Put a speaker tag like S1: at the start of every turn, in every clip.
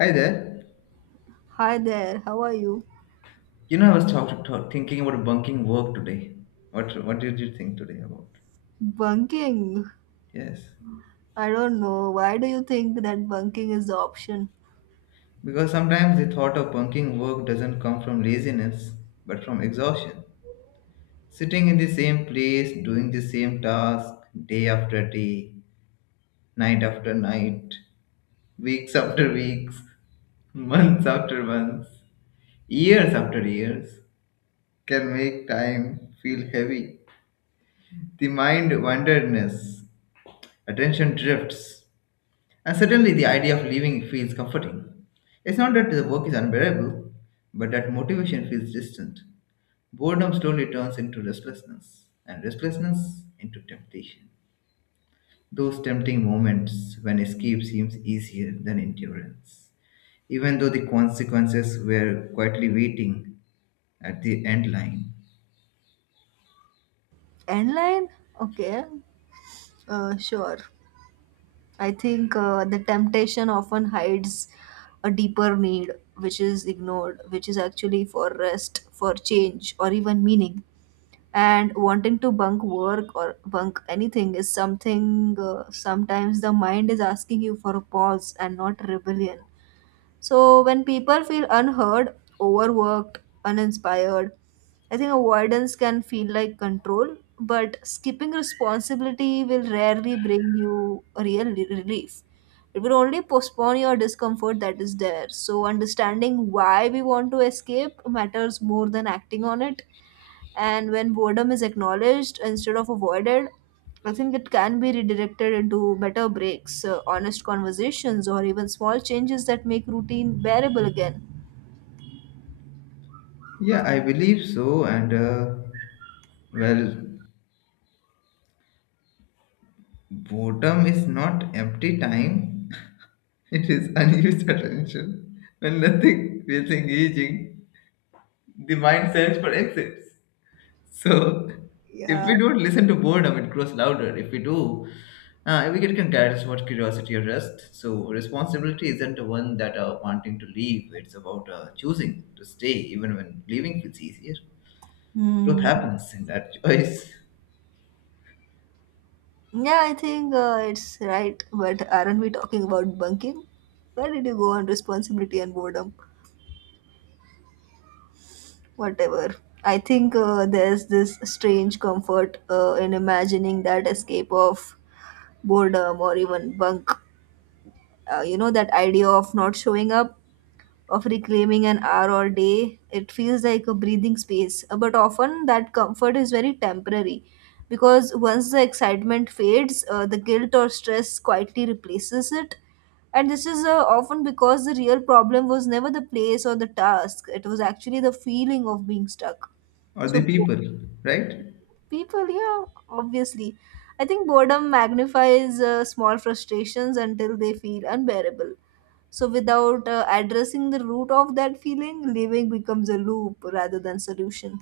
S1: Hi there.
S2: Hi there, how are you?
S1: You know, I was thinking about bunking work today. What did you think today about?
S2: Bunking?
S1: Yes,
S2: I don't know. Why do you think that bunking is the option?
S1: because sometimes the thought of bunking work doesn't come from laziness, but from exhaustion. Sitting in the same place, doing the same task day after day, night after night, weeks after weeks, months after months, years after years, can make time feel heavy. The mind wanderness, attention drifts, and certainly the idea of leaving feels comforting. It's not that the work is unbearable, but that motivation feels distant. Boredom slowly turns into restlessness, and restlessness into temptation. Those tempting moments when escape seems easier than endurance. Even though the consequences were quietly waiting at the end line.
S2: Inline? Okay, sure. I think the temptation often hides a deeper need, which is ignored, which is actually for rest, for change, or even meaning. And wanting to bunk work or bunk anything is something sometimes the mind is asking you for a pause and not rebellion. So when people feel unheard, overworked, uninspired, I think avoidance can feel like control, but skipping responsibility will rarely bring you real relief. It will only postpone your discomfort that is there. So understanding why we want to escape matters more than acting on it. And when boredom is acknowledged instead of avoided, I think it can be redirected into better breaks, honest conversations, or even small changes that make routine bearable again.
S1: Yeah, I believe so, and well, boredom is not empty time. It is unused attention. When nothing feels engaging, the mind searches for exits. So, if
S2: Yeah.
S1: we don't listen to boredom, it grows louder. If we do, we get guidance towards curiosity or rest. So, responsibility isn't one that wanting to leave. It's about choosing to stay, even when leaving feels easier. Growth
S2: Hmm.
S1: happens in that choice
S2: Yeah, I think it's right. But aren't we talking about bunking? Where did you go on responsibility and boredom? Whatever. I think there's this strange comfort in imagining that escape of boredom or even bunk. You know, that idea of not showing up, of reclaiming an hour or day. It feels like a breathing space. But often that comfort is very temporary because once the excitement fades, the guilt or stress quietly replaces it. And this is often because the real problem was never the place or the task, it was actually the feeling of being stuck.
S1: or
S2: So,
S1: the people, right?
S2: people, yeah, obviously. I think boredom magnifies small frustrations until they feel unbearable, so, without addressing the root of that feeling, living becomes a loop rather than solution.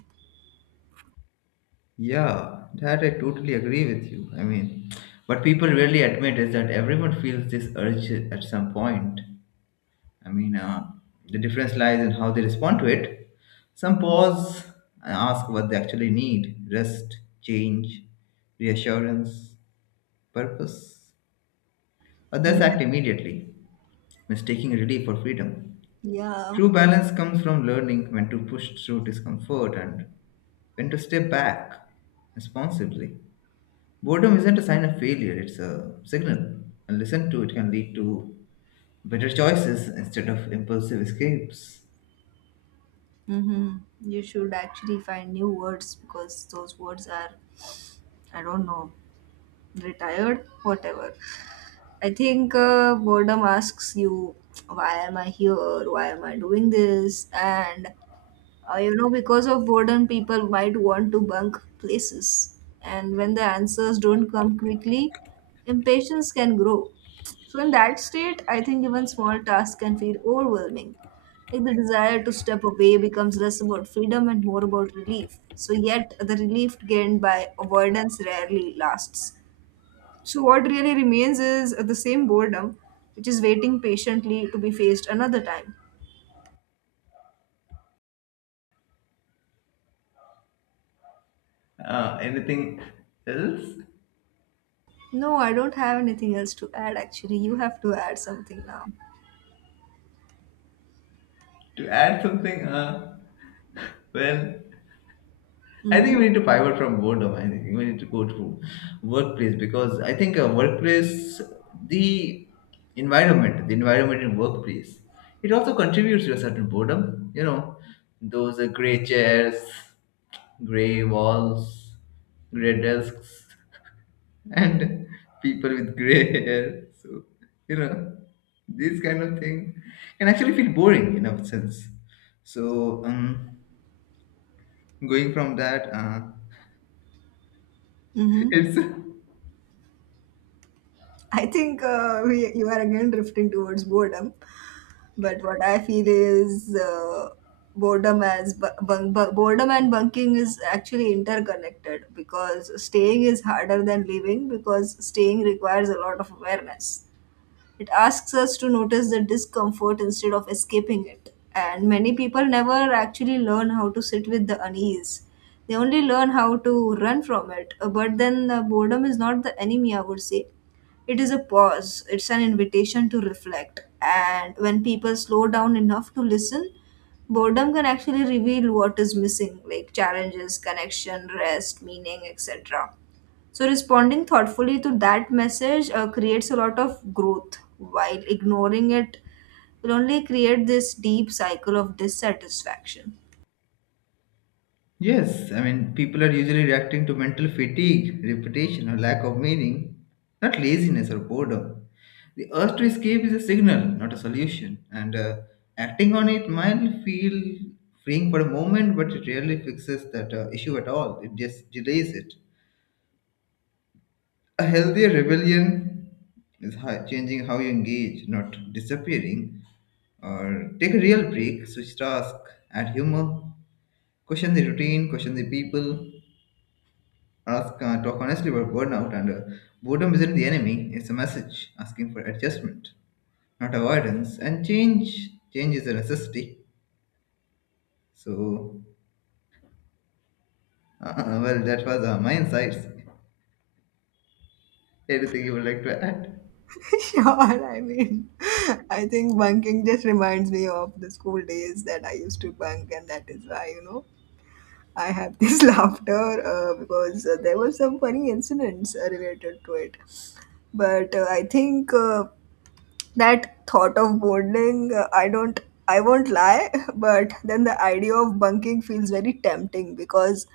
S1: Yeah, that I totally agree with you. I mean, what people really admit is that everyone feels this urge at some point. I mean, the difference lies in how they respond to it. Some pause and ask what they actually need rest, change, reassurance, purpose. Others
S2: Mm.
S1: act immediately, mistaking relief for freedom.
S2: Yeah.
S1: True balance comes from learning when to push through discomfort and when to step back responsibly. Boredom isn't a sign of failure, it's a signal. And listen to it can lead to better choices instead of impulsive escapes.
S2: Hmm. You should actually find new words because those words are, I don't know, retired, whatever. I think boredom asks you, why am I here? Why am I doing this? And you know, because of boredom, people might want to bunk places. And when the answers don't come quickly, impatience can grow. So, in that state, I think even small tasks can feel overwhelming. Like the desire to step away becomes less about freedom and more about relief. So, yet the relief gained by avoidance rarely lasts. So, what really remains is the same boredom, which is waiting patiently to be faced another time.
S1: Anything else
S2: No, I don't have anything else to add actually. You have to add something now.
S1: to add something? Well, I
S2: Mm-hmm.
S1: think we need to pivot from boredom. I think we need to go to workplace because I think workplace, the the environment in workplace, it also contributes to a certain boredom. You know, those gray chairs, gray walls, gray desks, and people with gray hair. So, you know, this kind of thing can actually feel boring in a sense. So, going from that,
S2: Mm-hmm.
S1: it's
S2: I think you are again drifting towards boredom, but what I feel is boredom as boredom and bunking is actually interconnected because staying is harder than leaving because staying requires a lot of awareness. It asks us to notice the discomfort instead of escaping it. And many people never actually learn how to sit with the unease. They only learn how to run from it. But then boredom is not the enemy, I would say. It is a pause, it's an invitation to reflect. And when people slow down enough to listen, boredom can actually reveal what is missing, like challenges, connection, rest, meaning, etc. So responding thoughtfully to that message creates a lot of growth, while ignoring it will only create this deep cycle of dissatisfaction.
S1: yes, I mean, people are usually reacting to mental fatigue, repetition, or lack of meaning, not laziness or boredom. The urge to escape is a signal, not a solution, and acting on it might feel freeing for a moment, but it rarely fixes that issue at all. It just delays it. A healthier rebellion is how, changing how you engage, not disappearing, or take a real break, switch task, add humor, question the routine, question the people, ask, talk honestly about burnout and boredom isn't the enemy, it's a message asking for adjustment, not avoidance. And change is a necessity. So, uh, well, that was my insights. Anything you would like to add?
S2: Sure, I mean, I think bunking just reminds me of the school days that I used to bunk, and that is why, you know, I have this laughter because there were some funny incidents related to it. But uh, I think, that thought of boarding I won't lie but then the idea of bunking feels very tempting because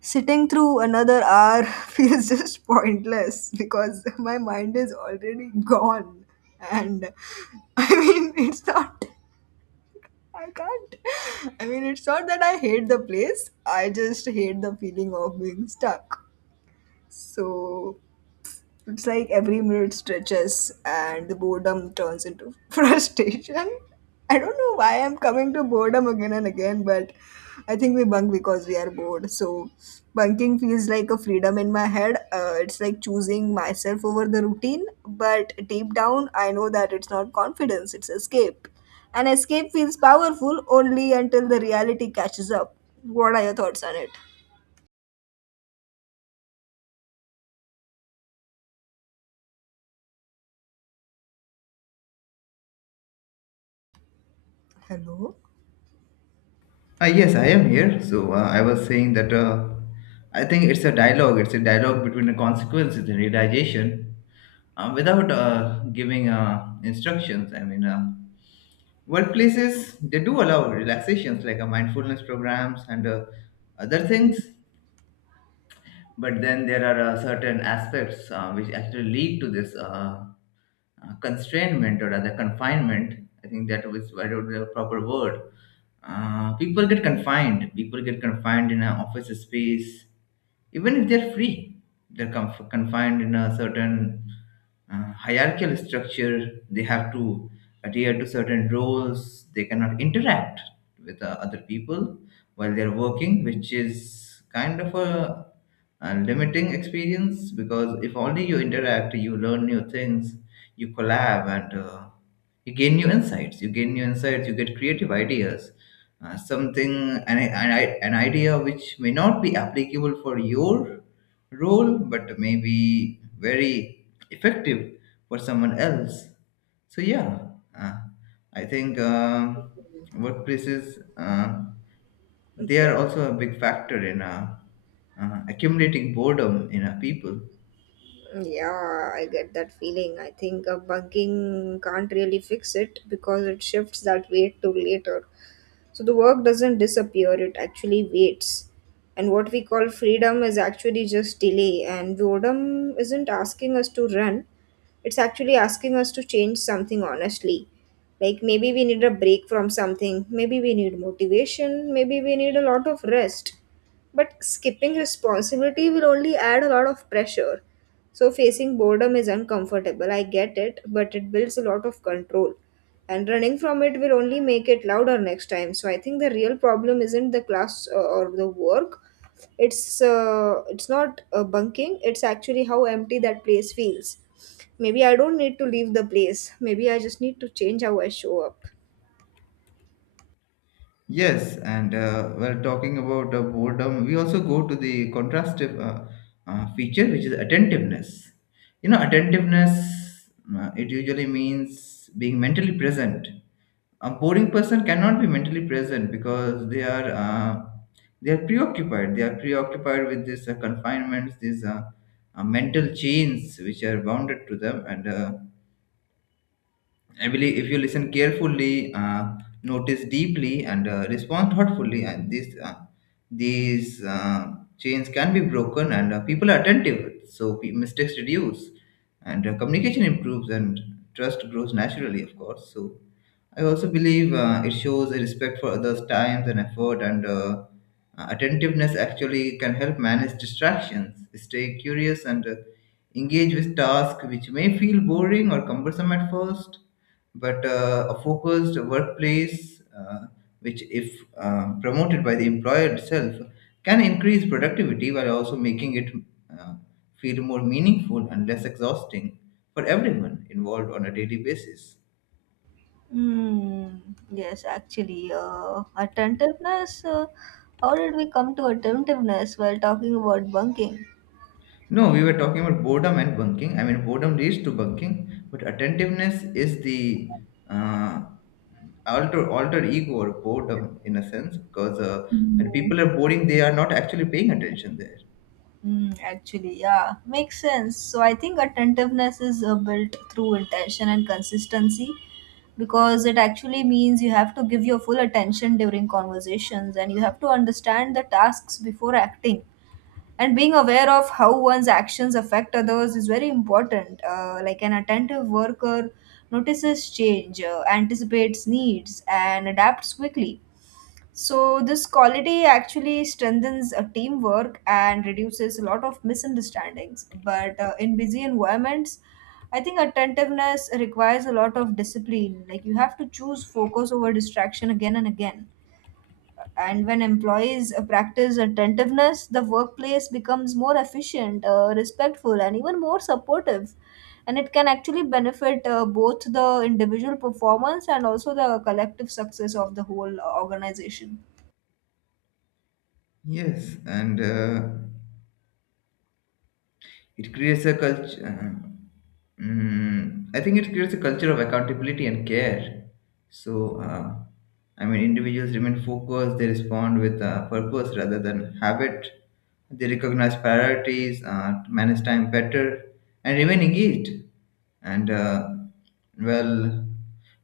S2: sitting through another hour feels just pointless because my mind is already gone and I mean it's not I can't I mean, it's not that I hate the place, I just hate the feeling of being stuck, so it's like every minute stretches and the boredom turns into frustration. I don't know why I'm coming to boredom again and again, but I think we bunk because we are bored. So bunking feels like a freedom in my head. It's like choosing myself over the routine, but deep down, I know that it's not confidence, it's escape. And escape feels powerful only until the reality catches up. What are your thoughts on it? Hello?
S1: Yes, I am here. So, I was saying that I think it's a dialogue between the consequences and realization without giving instructions. I mean, workplaces, they do allow relaxations like a mindfulness programs and other things, but then there are certain aspects which actually lead to this. Constrainment or rather confinement. I think that was I don't know the proper word. People get confined. People get confined in an office space, even if they're free. They're confined in a certain hierarchical structure. They have to adhere to certain roles. They cannot interact with other people while they're working, which is kind of a and limiting experience because if only you interact you learn new things you collab and you gain new insights you gain new insights you get creative ideas something an idea which may not be applicable for your role but may be very effective for someone else so yeah uh, I think workplaces they are
S2: Okay.
S1: also a big factor in accumulating boredom in people.
S2: Yeah, I get that feeling. I think bunking can't really fix it because it shifts that weight to later. So the work doesn't disappear, it actually waits. And what we call freedom is actually just delay, and boredom isn't asking us to run, it's actually asking us to change something honestly. Like maybe we need a break from something, maybe we need motivation, maybe we need a lot of rest. But skipping responsibility will only add a lot of pressure. So facing boredom is uncomfortable. I get it, but it builds a lot of control. And running from it will only make it louder next time. So I think the real problem isn't the class or the work. It's not bunking. It's actually how empty that place feels. Maybe I don't need to leave the place. Maybe I just need to change how I show up.
S1: Yes, and we're talking about boredom. We also go to the contrastive feature, which is attentiveness. You know, attentiveness, it usually means being mentally present. A boring person cannot be mentally present because they are preoccupied. They are preoccupied with these confinements, these mental chains which are bounded to them, and Emily, if you listen carefully, notice deeply, and respond thoughtfully, and these chains can be broken, and people are attentive, so mistakes reduce, and communication improves, and trust grows naturally, of course. So I also believe it shows a respect for others' times and effort, and attentiveness actually can help manage distractions, stay curious, and engage with tasks which may feel boring or cumbersome at first. But a focused workplace, which if promoted by the employer itself, can increase productivity while also making it uh, feel more meaningful and less exhausting for everyone involved on a daily basis.
S2: Mm, yes, actually, attentiveness. How did we come to attentiveness while talking about bunking?
S1: No, we were talking about boredom and bunking. I mean, boredom leads to bunking, but attentiveness is the uh, alter ego or boredom in a sense, because when
S2: Mm.
S1: people are boring, they are not actually paying attention there.
S2: Mm, actually, yeah, makes sense. So I think attentiveness is built through intention and consistency because it actually means you have to give your full attention during conversations and you have to understand the tasks before acting, and being aware of how one's actions affect others is very important, like an attentive worker notices change, anticipates needs and adapts quickly. So this quality actually strengthens a teamwork and reduces a lot of misunderstandings, but in busy environments, I think attentiveness requires a lot of discipline, like you have to choose focus over distraction again and again. And when employees practice attentiveness, the workplace becomes more efficient, respectful and even more supportive, and it can actually benefit both the individual performance and also the collective success of the whole organization.
S1: Yes, and it creates a culture. Mm, I think it creates a culture of accountability and care. So, I mean, individuals remain focused, they respond with purpose rather than habit, they recognize priorities, manage time better, and remain engaged. And, well,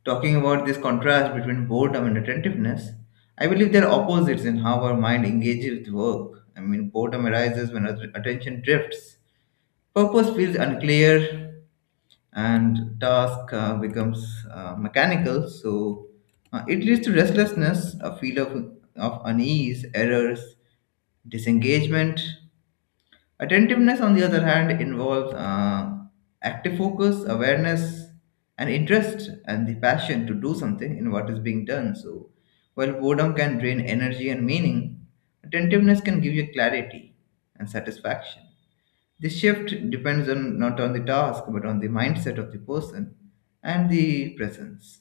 S1: talking about this contrast between boredom and attentiveness, I believe they're opposites in how our mind engages with work. I mean, boredom arises when our attention drifts purpose feels unclear and task becomes mechanical, so it leads to restlessness, of unease, errors, disengagement. Attentiveness, on the other hand, involves active focus, awareness, and interest, and the passion to do something in what is being done. So, while boredom can drain energy and meaning, attentiveness can give you clarity and satisfaction. This shift depends on not on the task but on the mindset of the person and the presence.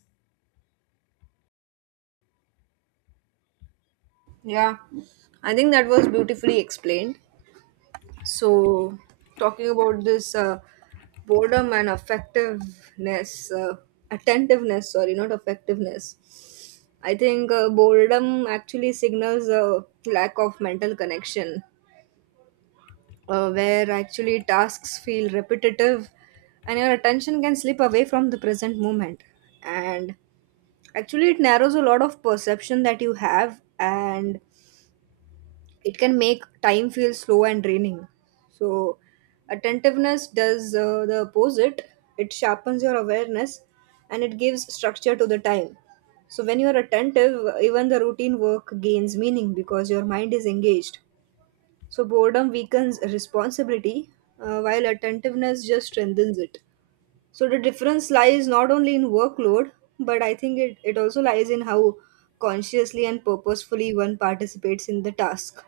S2: Yeah, I think that was beautifully explained. So, talking about this boredom and effectiveness, uh, attentiveness, sorry, not effectiveness. I think boredom actually signals a lack of mental connection, where actually tasks feel repetitive and your attention can slip away from the present moment. And actually, it narrows a lot of perception that you have, and it can make time feel slow and draining. So, attentiveness does the opposite. It sharpens your awareness and it gives structure to the time. So, when you are attentive, even the routine work gains meaning because your mind is engaged. So, boredom weakens responsibility while attentiveness just strengthens it. So, the difference lies not only in workload, but I think it also lies in how consciously and purposefully one participates in the task.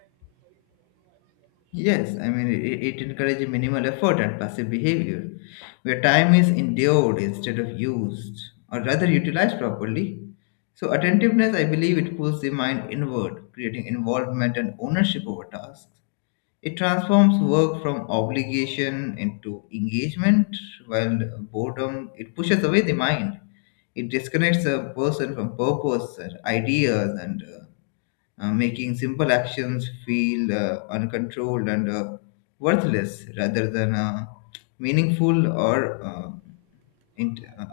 S1: Yes, I mean it encourages minimal effort and passive behavior, where time is endured instead of used, or rather utilized properly. So attentiveness, I believe, it pulls the mind inward, creating involvement and ownership over tasks. It transforms work from obligation into engagement, while boredom it pushes away the mind. It disconnects a person from purpose, and ideas, and making simple actions feel uncontrolled and worthless rather than meaningful or int- uh,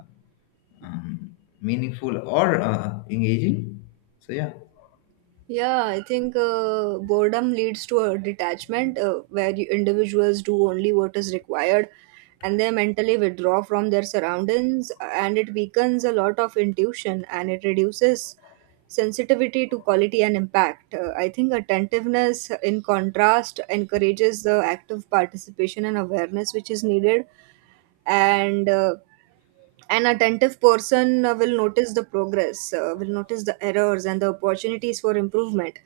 S1: meaningful or engaging. So yeah.
S2: Yeah, I think boredom leads to a detachment where you, individuals do only what is required, and they mentally withdraw from their surroundings, and it weakens a lot of intuition and it reduces sensitivity to quality and impact. I think attentiveness, in contrast, encourages the active participation and awareness which is needed, and an attentive person will notice the progress, will notice the errors and the opportunities for improvement.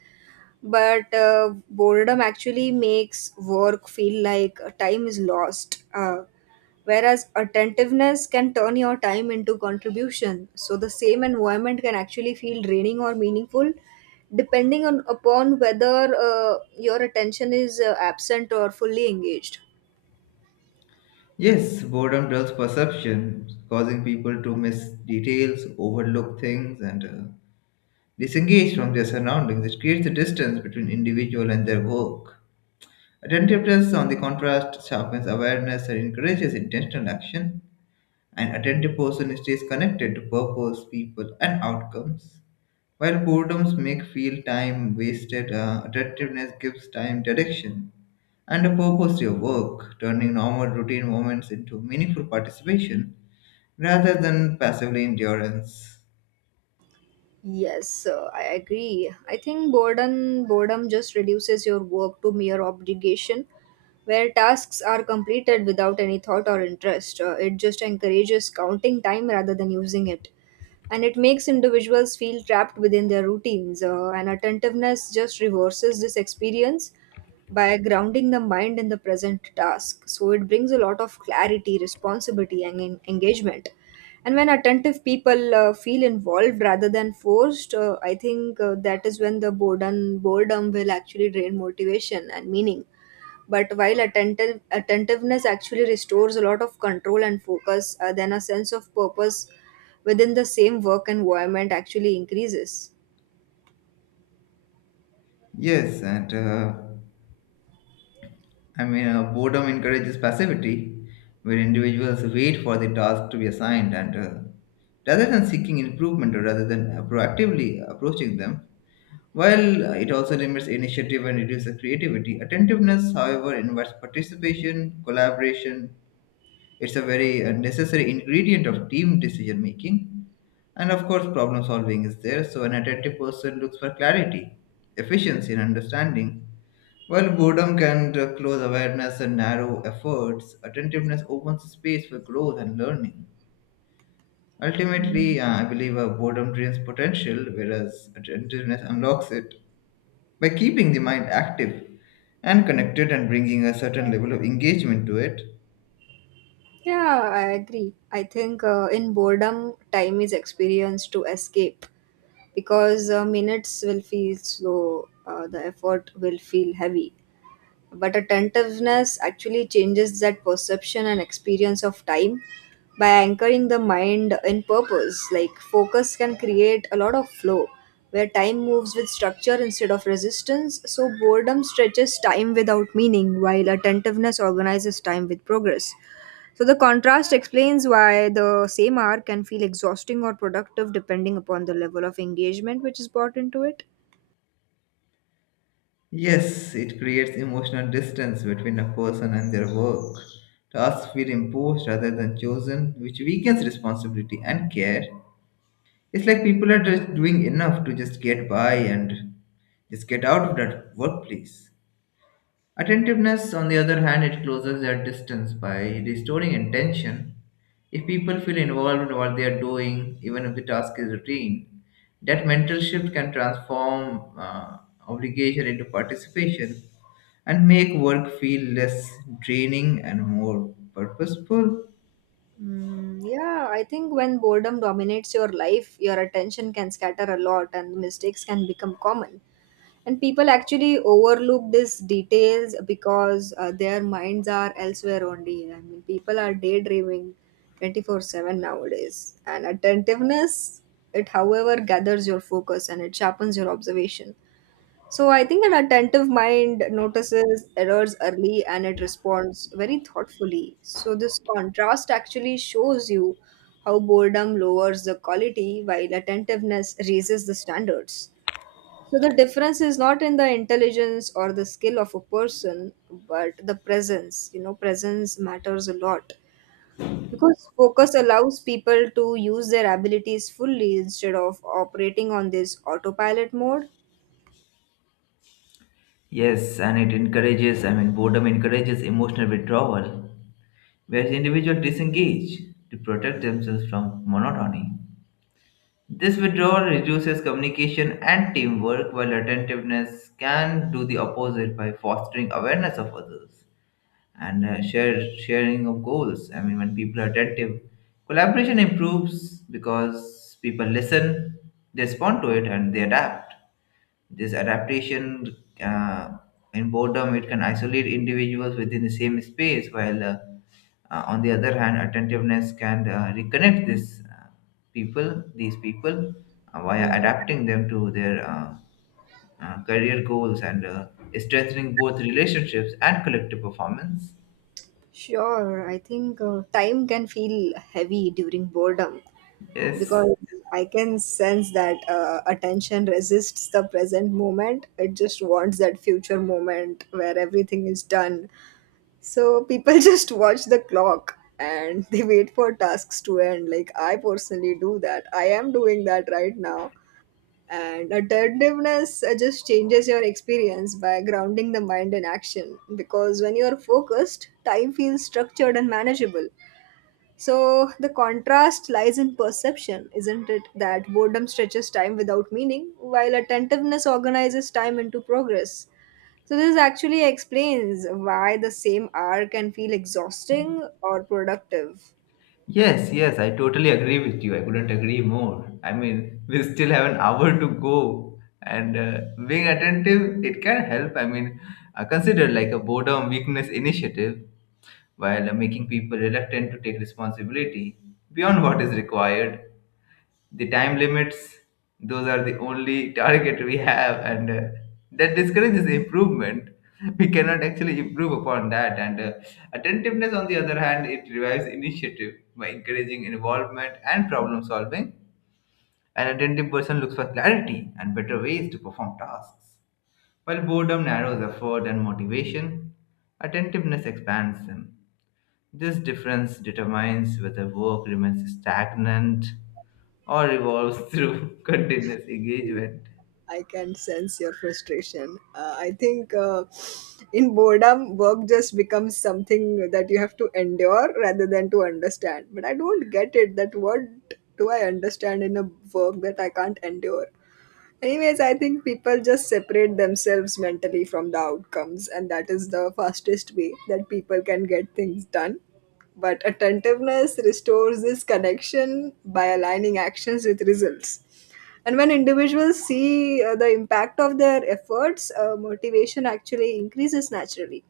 S2: But boredom actually makes work feel like time is lost, whereas attentiveness can turn your time into contribution. So the same environment can actually feel draining or meaningful depending on upon whether your attention is absent or fully engaged.
S1: Yes, boredom dulls perception, causing people to miss details, overlook things, and disengage from their surroundings. It creates a distance between individual and their work. Attentiveness, on the contrast, sharpens awareness and encourages intentional action. An attentive person stays connected to purpose, people, and outcomes. While boredoms make feel time wasted, attentiveness gives time direction and a purpose to your work, turning normal routine moments into meaningful participation rather than passively endurance.
S2: Yes, I agree. I think boredom just reduces your work to mere obligation, where tasks are completed without any thought or interest. It just encourages counting time rather than using it, and it makes individuals feel trapped within their routines. And attentiveness just reverses this experience by grounding the mind in the present task. So it brings a lot of clarity, responsibility, and engagement. And when attentive people feel involved rather than forced, I think that is when the boredom will actually drain motivation and meaning. But while attentiveness actually restores a lot of control and focus, then a sense of purpose within the same work environment actually increases.
S1: Yes, and I mean, boredom encourages passivity, where individuals wait for the task to be assigned and rather than seeking improvement or rather than proactively approaching them. While it also limits initiative and reduces creativity, attentiveness, however, invites participation, collaboration. It's a very necessary ingredient of team decision making and of course, problem solving is there, so an attentive person looks for clarity, efficiency, and understanding. While boredom can close awareness and narrow efforts, attentiveness opens space for growth and learning.
S2: Mm.
S1: Ultimately, I believe boredom drains potential, whereas attentiveness unlocks it by keeping the mind active and connected and bringing a certain level of engagement to it.
S2: Yeah, I agree. I think in boredom, time is experienced to escape because minutes will feel slow, the effort will feel heavy. But attentiveness actually changes that perception and experience of time by anchoring the mind in purpose. Like focus can create a lot of flow where time moves with structure instead of resistance. So boredom stretches time without meaning while attentiveness organizes time with progress. So the contrast explains why the same hour can feel exhausting or productive depending upon the level of engagement which is brought into it.
S1: Yes, it creates emotional distance between a person and their work. Tasks feel imposed rather than chosen, which weakens responsibility and care. It's like people are just doing enough to just get by and just get out of that workplace. Attentiveness, on the other hand, it closes that distance by restoring intention. If people feel involved in what they are doing, even if the task is routine, that mental shift can transform obligation into participation and make work feel less draining and more purposeful.
S2: Mm, yeah, I think when boredom dominates your life, your attention can scatter a lot and mistakes can become common. And people actually overlook these details because their minds are elsewhere only. I mean, people are daydreaming 24/7 nowadays. And attentiveness, it however gathers your focus and it sharpens your observation. So I think an attentive mind notices errors early and it responds very thoughtfully. So this contrast actually shows you how boredom lowers the quality while attentiveness raises the standards. So the difference is not in the intelligence or the skill of a person, but the presence. You know, presence matters a lot because focus allows people to use their abilities fully instead of operating on this autopilot mode.
S1: Yes, and it encourages, I mean, boredom encourages emotional withdrawal, where the individual disengage to protect themselves from monotony. This withdrawal reduces communication and teamwork, while attentiveness can do the opposite by fostering awareness of others and sharing of goals. I mean, when people are attentive, collaboration improves because people listen, they respond to it, and they adapt. This adaptation uh, in boredom it can isolate individuals within the same space, while on the other hand, attentiveness can reconnect these people, via adapting them to their career goals and strengthening both relationships and collective performance.
S2: Sure, I think time can feel heavy during boredom
S1: Yes.
S2: because I can sense that attention resists the present moment. It just wants that future moment where everything is done. So people just watch the clock and they wait for tasks to end. Like I personally do that. I am doing that right now, and attentiveness just changes your experience by grounding the mind in action because when you are focused, time feels structured and manageable. So the contrast lies in perception, isn't it? That boredom stretches time without meaning, while attentiveness organizes time into progress. So this actually explains why the same hour can feel exhausting or productive.
S1: Yes, yes, I totally agree with you. I couldn't agree more. I mean, we still have an hour to go, and being attentive, it can help. I mean, consider like a boredom weakness initiative while making people reluctant to take responsibility beyond what is required the time limits those are the only target we have and that discourages improvement we cannot actually improve upon that and attentiveness on the other hand it revives initiative by encouraging involvement and problem solving an attentive person looks for clarity and better ways to perform tasks while boredom narrows effort and motivation attentiveness expands them this difference determines whether work remains stagnant or evolves through continuous engagement.
S2: I can sense your frustration. I think in boredom, work just becomes something that you have to endure rather than to understand. But I don't get it that what do I understand in a work that I can't endure? Anyways, I think people just separate themselves mentally from the outcomes, and that is the fastest way that people can get things done. But attentiveness restores this connection by aligning actions with results. And when individuals see the impact of their efforts, motivation actually increases naturally.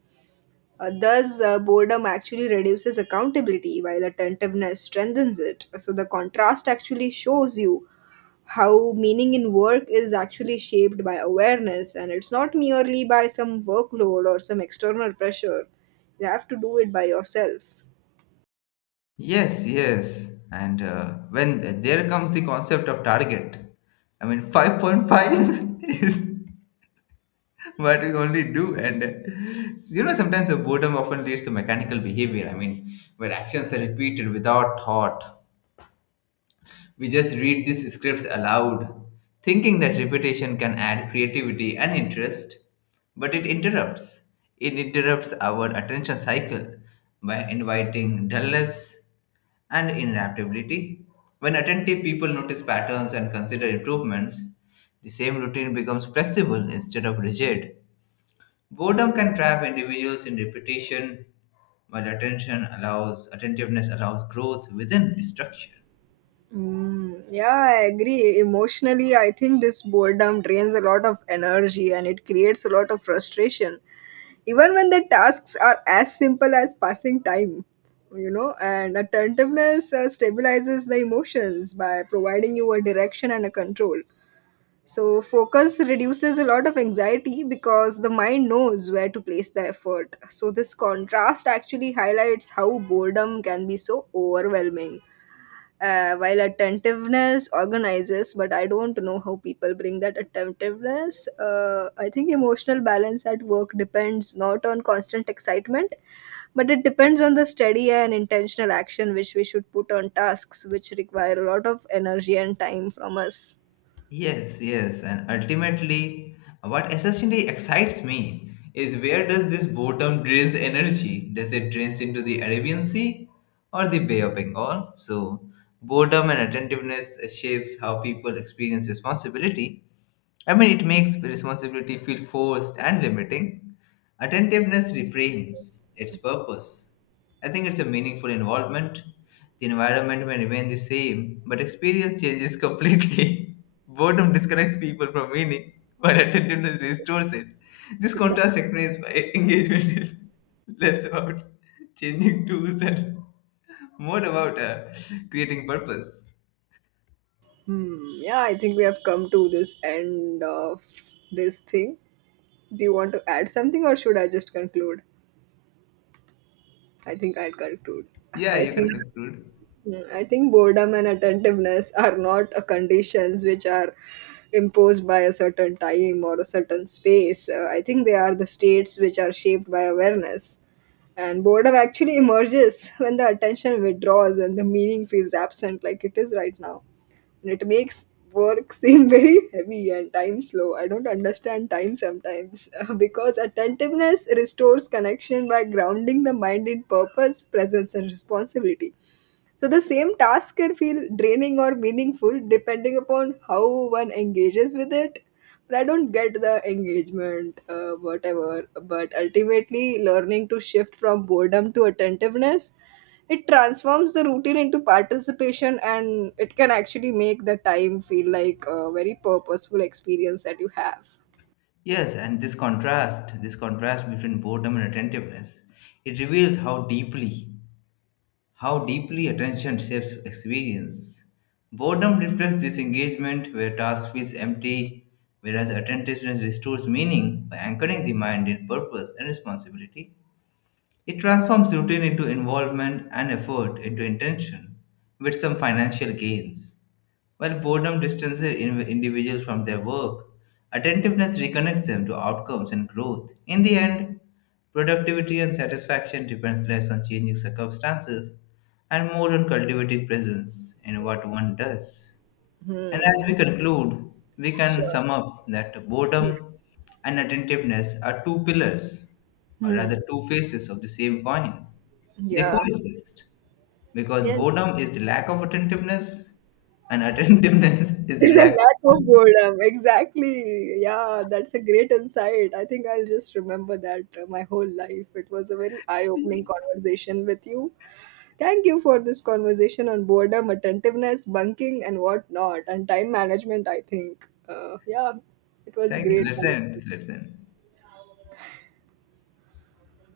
S2: Thus, boredom actually reduces accountability while attentiveness strengthens it. So, the contrast actually shows you how meaning in work is actually shaped by awareness and it's not merely by some workload or some external pressure. You have to do it by yourself.
S1: Yes, yes. And when there comes the concept of target, I mean, 5.5 is what we only do. And you know, sometimes the boredom often leads to mechanical behavior. I mean, where actions are repeated without thought we just read these scripts aloud, thinking that repetition can add creativity and interest, but it interrupts. It interrupts our attention cycle by inviting dullness and inadaptability. When attentive people notice patterns and consider improvements, the same routine becomes flexible instead of rigid. Boredom can trap individuals in repetition, while attention allows attentiveness allows growth within structure.
S2: Mm, yeah, I agree. Emotionally, I think this boredom drains a lot of energy and it creates a lot of frustration, even when the tasks are as simple as passing time. You know, and attentiveness stabilizes the emotions by providing you a direction and a control. So, focus reduces a lot of anxiety because the mind knows where to place the effort. So, this contrast actually highlights how boredom can be so overwhelming, while attentiveness organizes. But I don't know how people bring that attentiveness. I think emotional balance at work depends not on constant excitement, but it depends on the steady and intentional action which we should put on tasks which require a lot of energy and time from us.
S1: Yes, yes, and ultimately, what essentially excites me is where does this boredom drains energy? Does it drains into the Arabian Sea or the Bay of Bengal? So, boredom and attentiveness shapes how people experience responsibility I mean, it makes responsibility feel forced and limiting. Attentiveness reframes its purpose. I think it's a meaningful involvement. The environment may remain the same, but experience changes completely. Boredom disconnects people from meaning, while attentiveness restores it. This contrast explains why engagement is less about changing tools and more about creating purpose.
S2: Hmm. Yeah, I think we have come to this end of this thing. Do you want to add something, or should I just conclude? I think I'll conclude.
S1: Yeah,
S2: I
S1: you
S2: think.
S1: can conclude.
S2: Mm, I think boredom and attentiveness are not a conditions which are imposed by a certain time or a certain space. I think they are the states which are shaped by awareness. And boredom actually emerges when the attention withdraws and the meaning feels absent, like it is right now. And it makes work seem very heavy and time slow. I don't understand time sometimes because attentiveness restores connection by grounding the mind in purpose, presence, and responsibility. So the same task can feel draining or meaningful depending upon how one engages with it. But I don't get the engagement, whatever. But ultimately, learning to shift from boredom to attentiveness, it transforms the routine into participation, and it can actually make the time feel like a very purposeful experience that you have.
S1: Yes, and this contrast between boredom and attentiveness, it reveals how deeply attention shapes experience. Boredom reflects disengagement where task feels empty, whereas attentiveness restores meaning by anchoring the mind in purpose and responsibility. It transforms routine into involvement and effort into intention with some financial gains. While boredom distances individuals from their work, attentiveness reconnects them to outcomes and growth. In the end, productivity and satisfaction depends less on changing circumstances and more on cultivating presence in what one does. And as
S2: Hmm.
S1: we conclude, we can
S2: Sure.
S1: sum up that boredom and attentiveness are two pillars, or
S2: Hmm.
S1: rather, two faces of the same coin. They
S2: Yeah.
S1: coexist because boredom is the lack of attentiveness and attentiveness is the
S2: It's a
S1: lack
S2: lack
S1: of
S2: of boredom. Exactly. Yeah, that's a great insight. I think I'll just remember that my whole life. It was a very eye opening conversation with you. Thank you for this conversation on boredom, attentiveness, bunking, and whatnot, and time management, I think. Yeah, it was
S1: thank you
S2: great.
S1: let's end, let's end.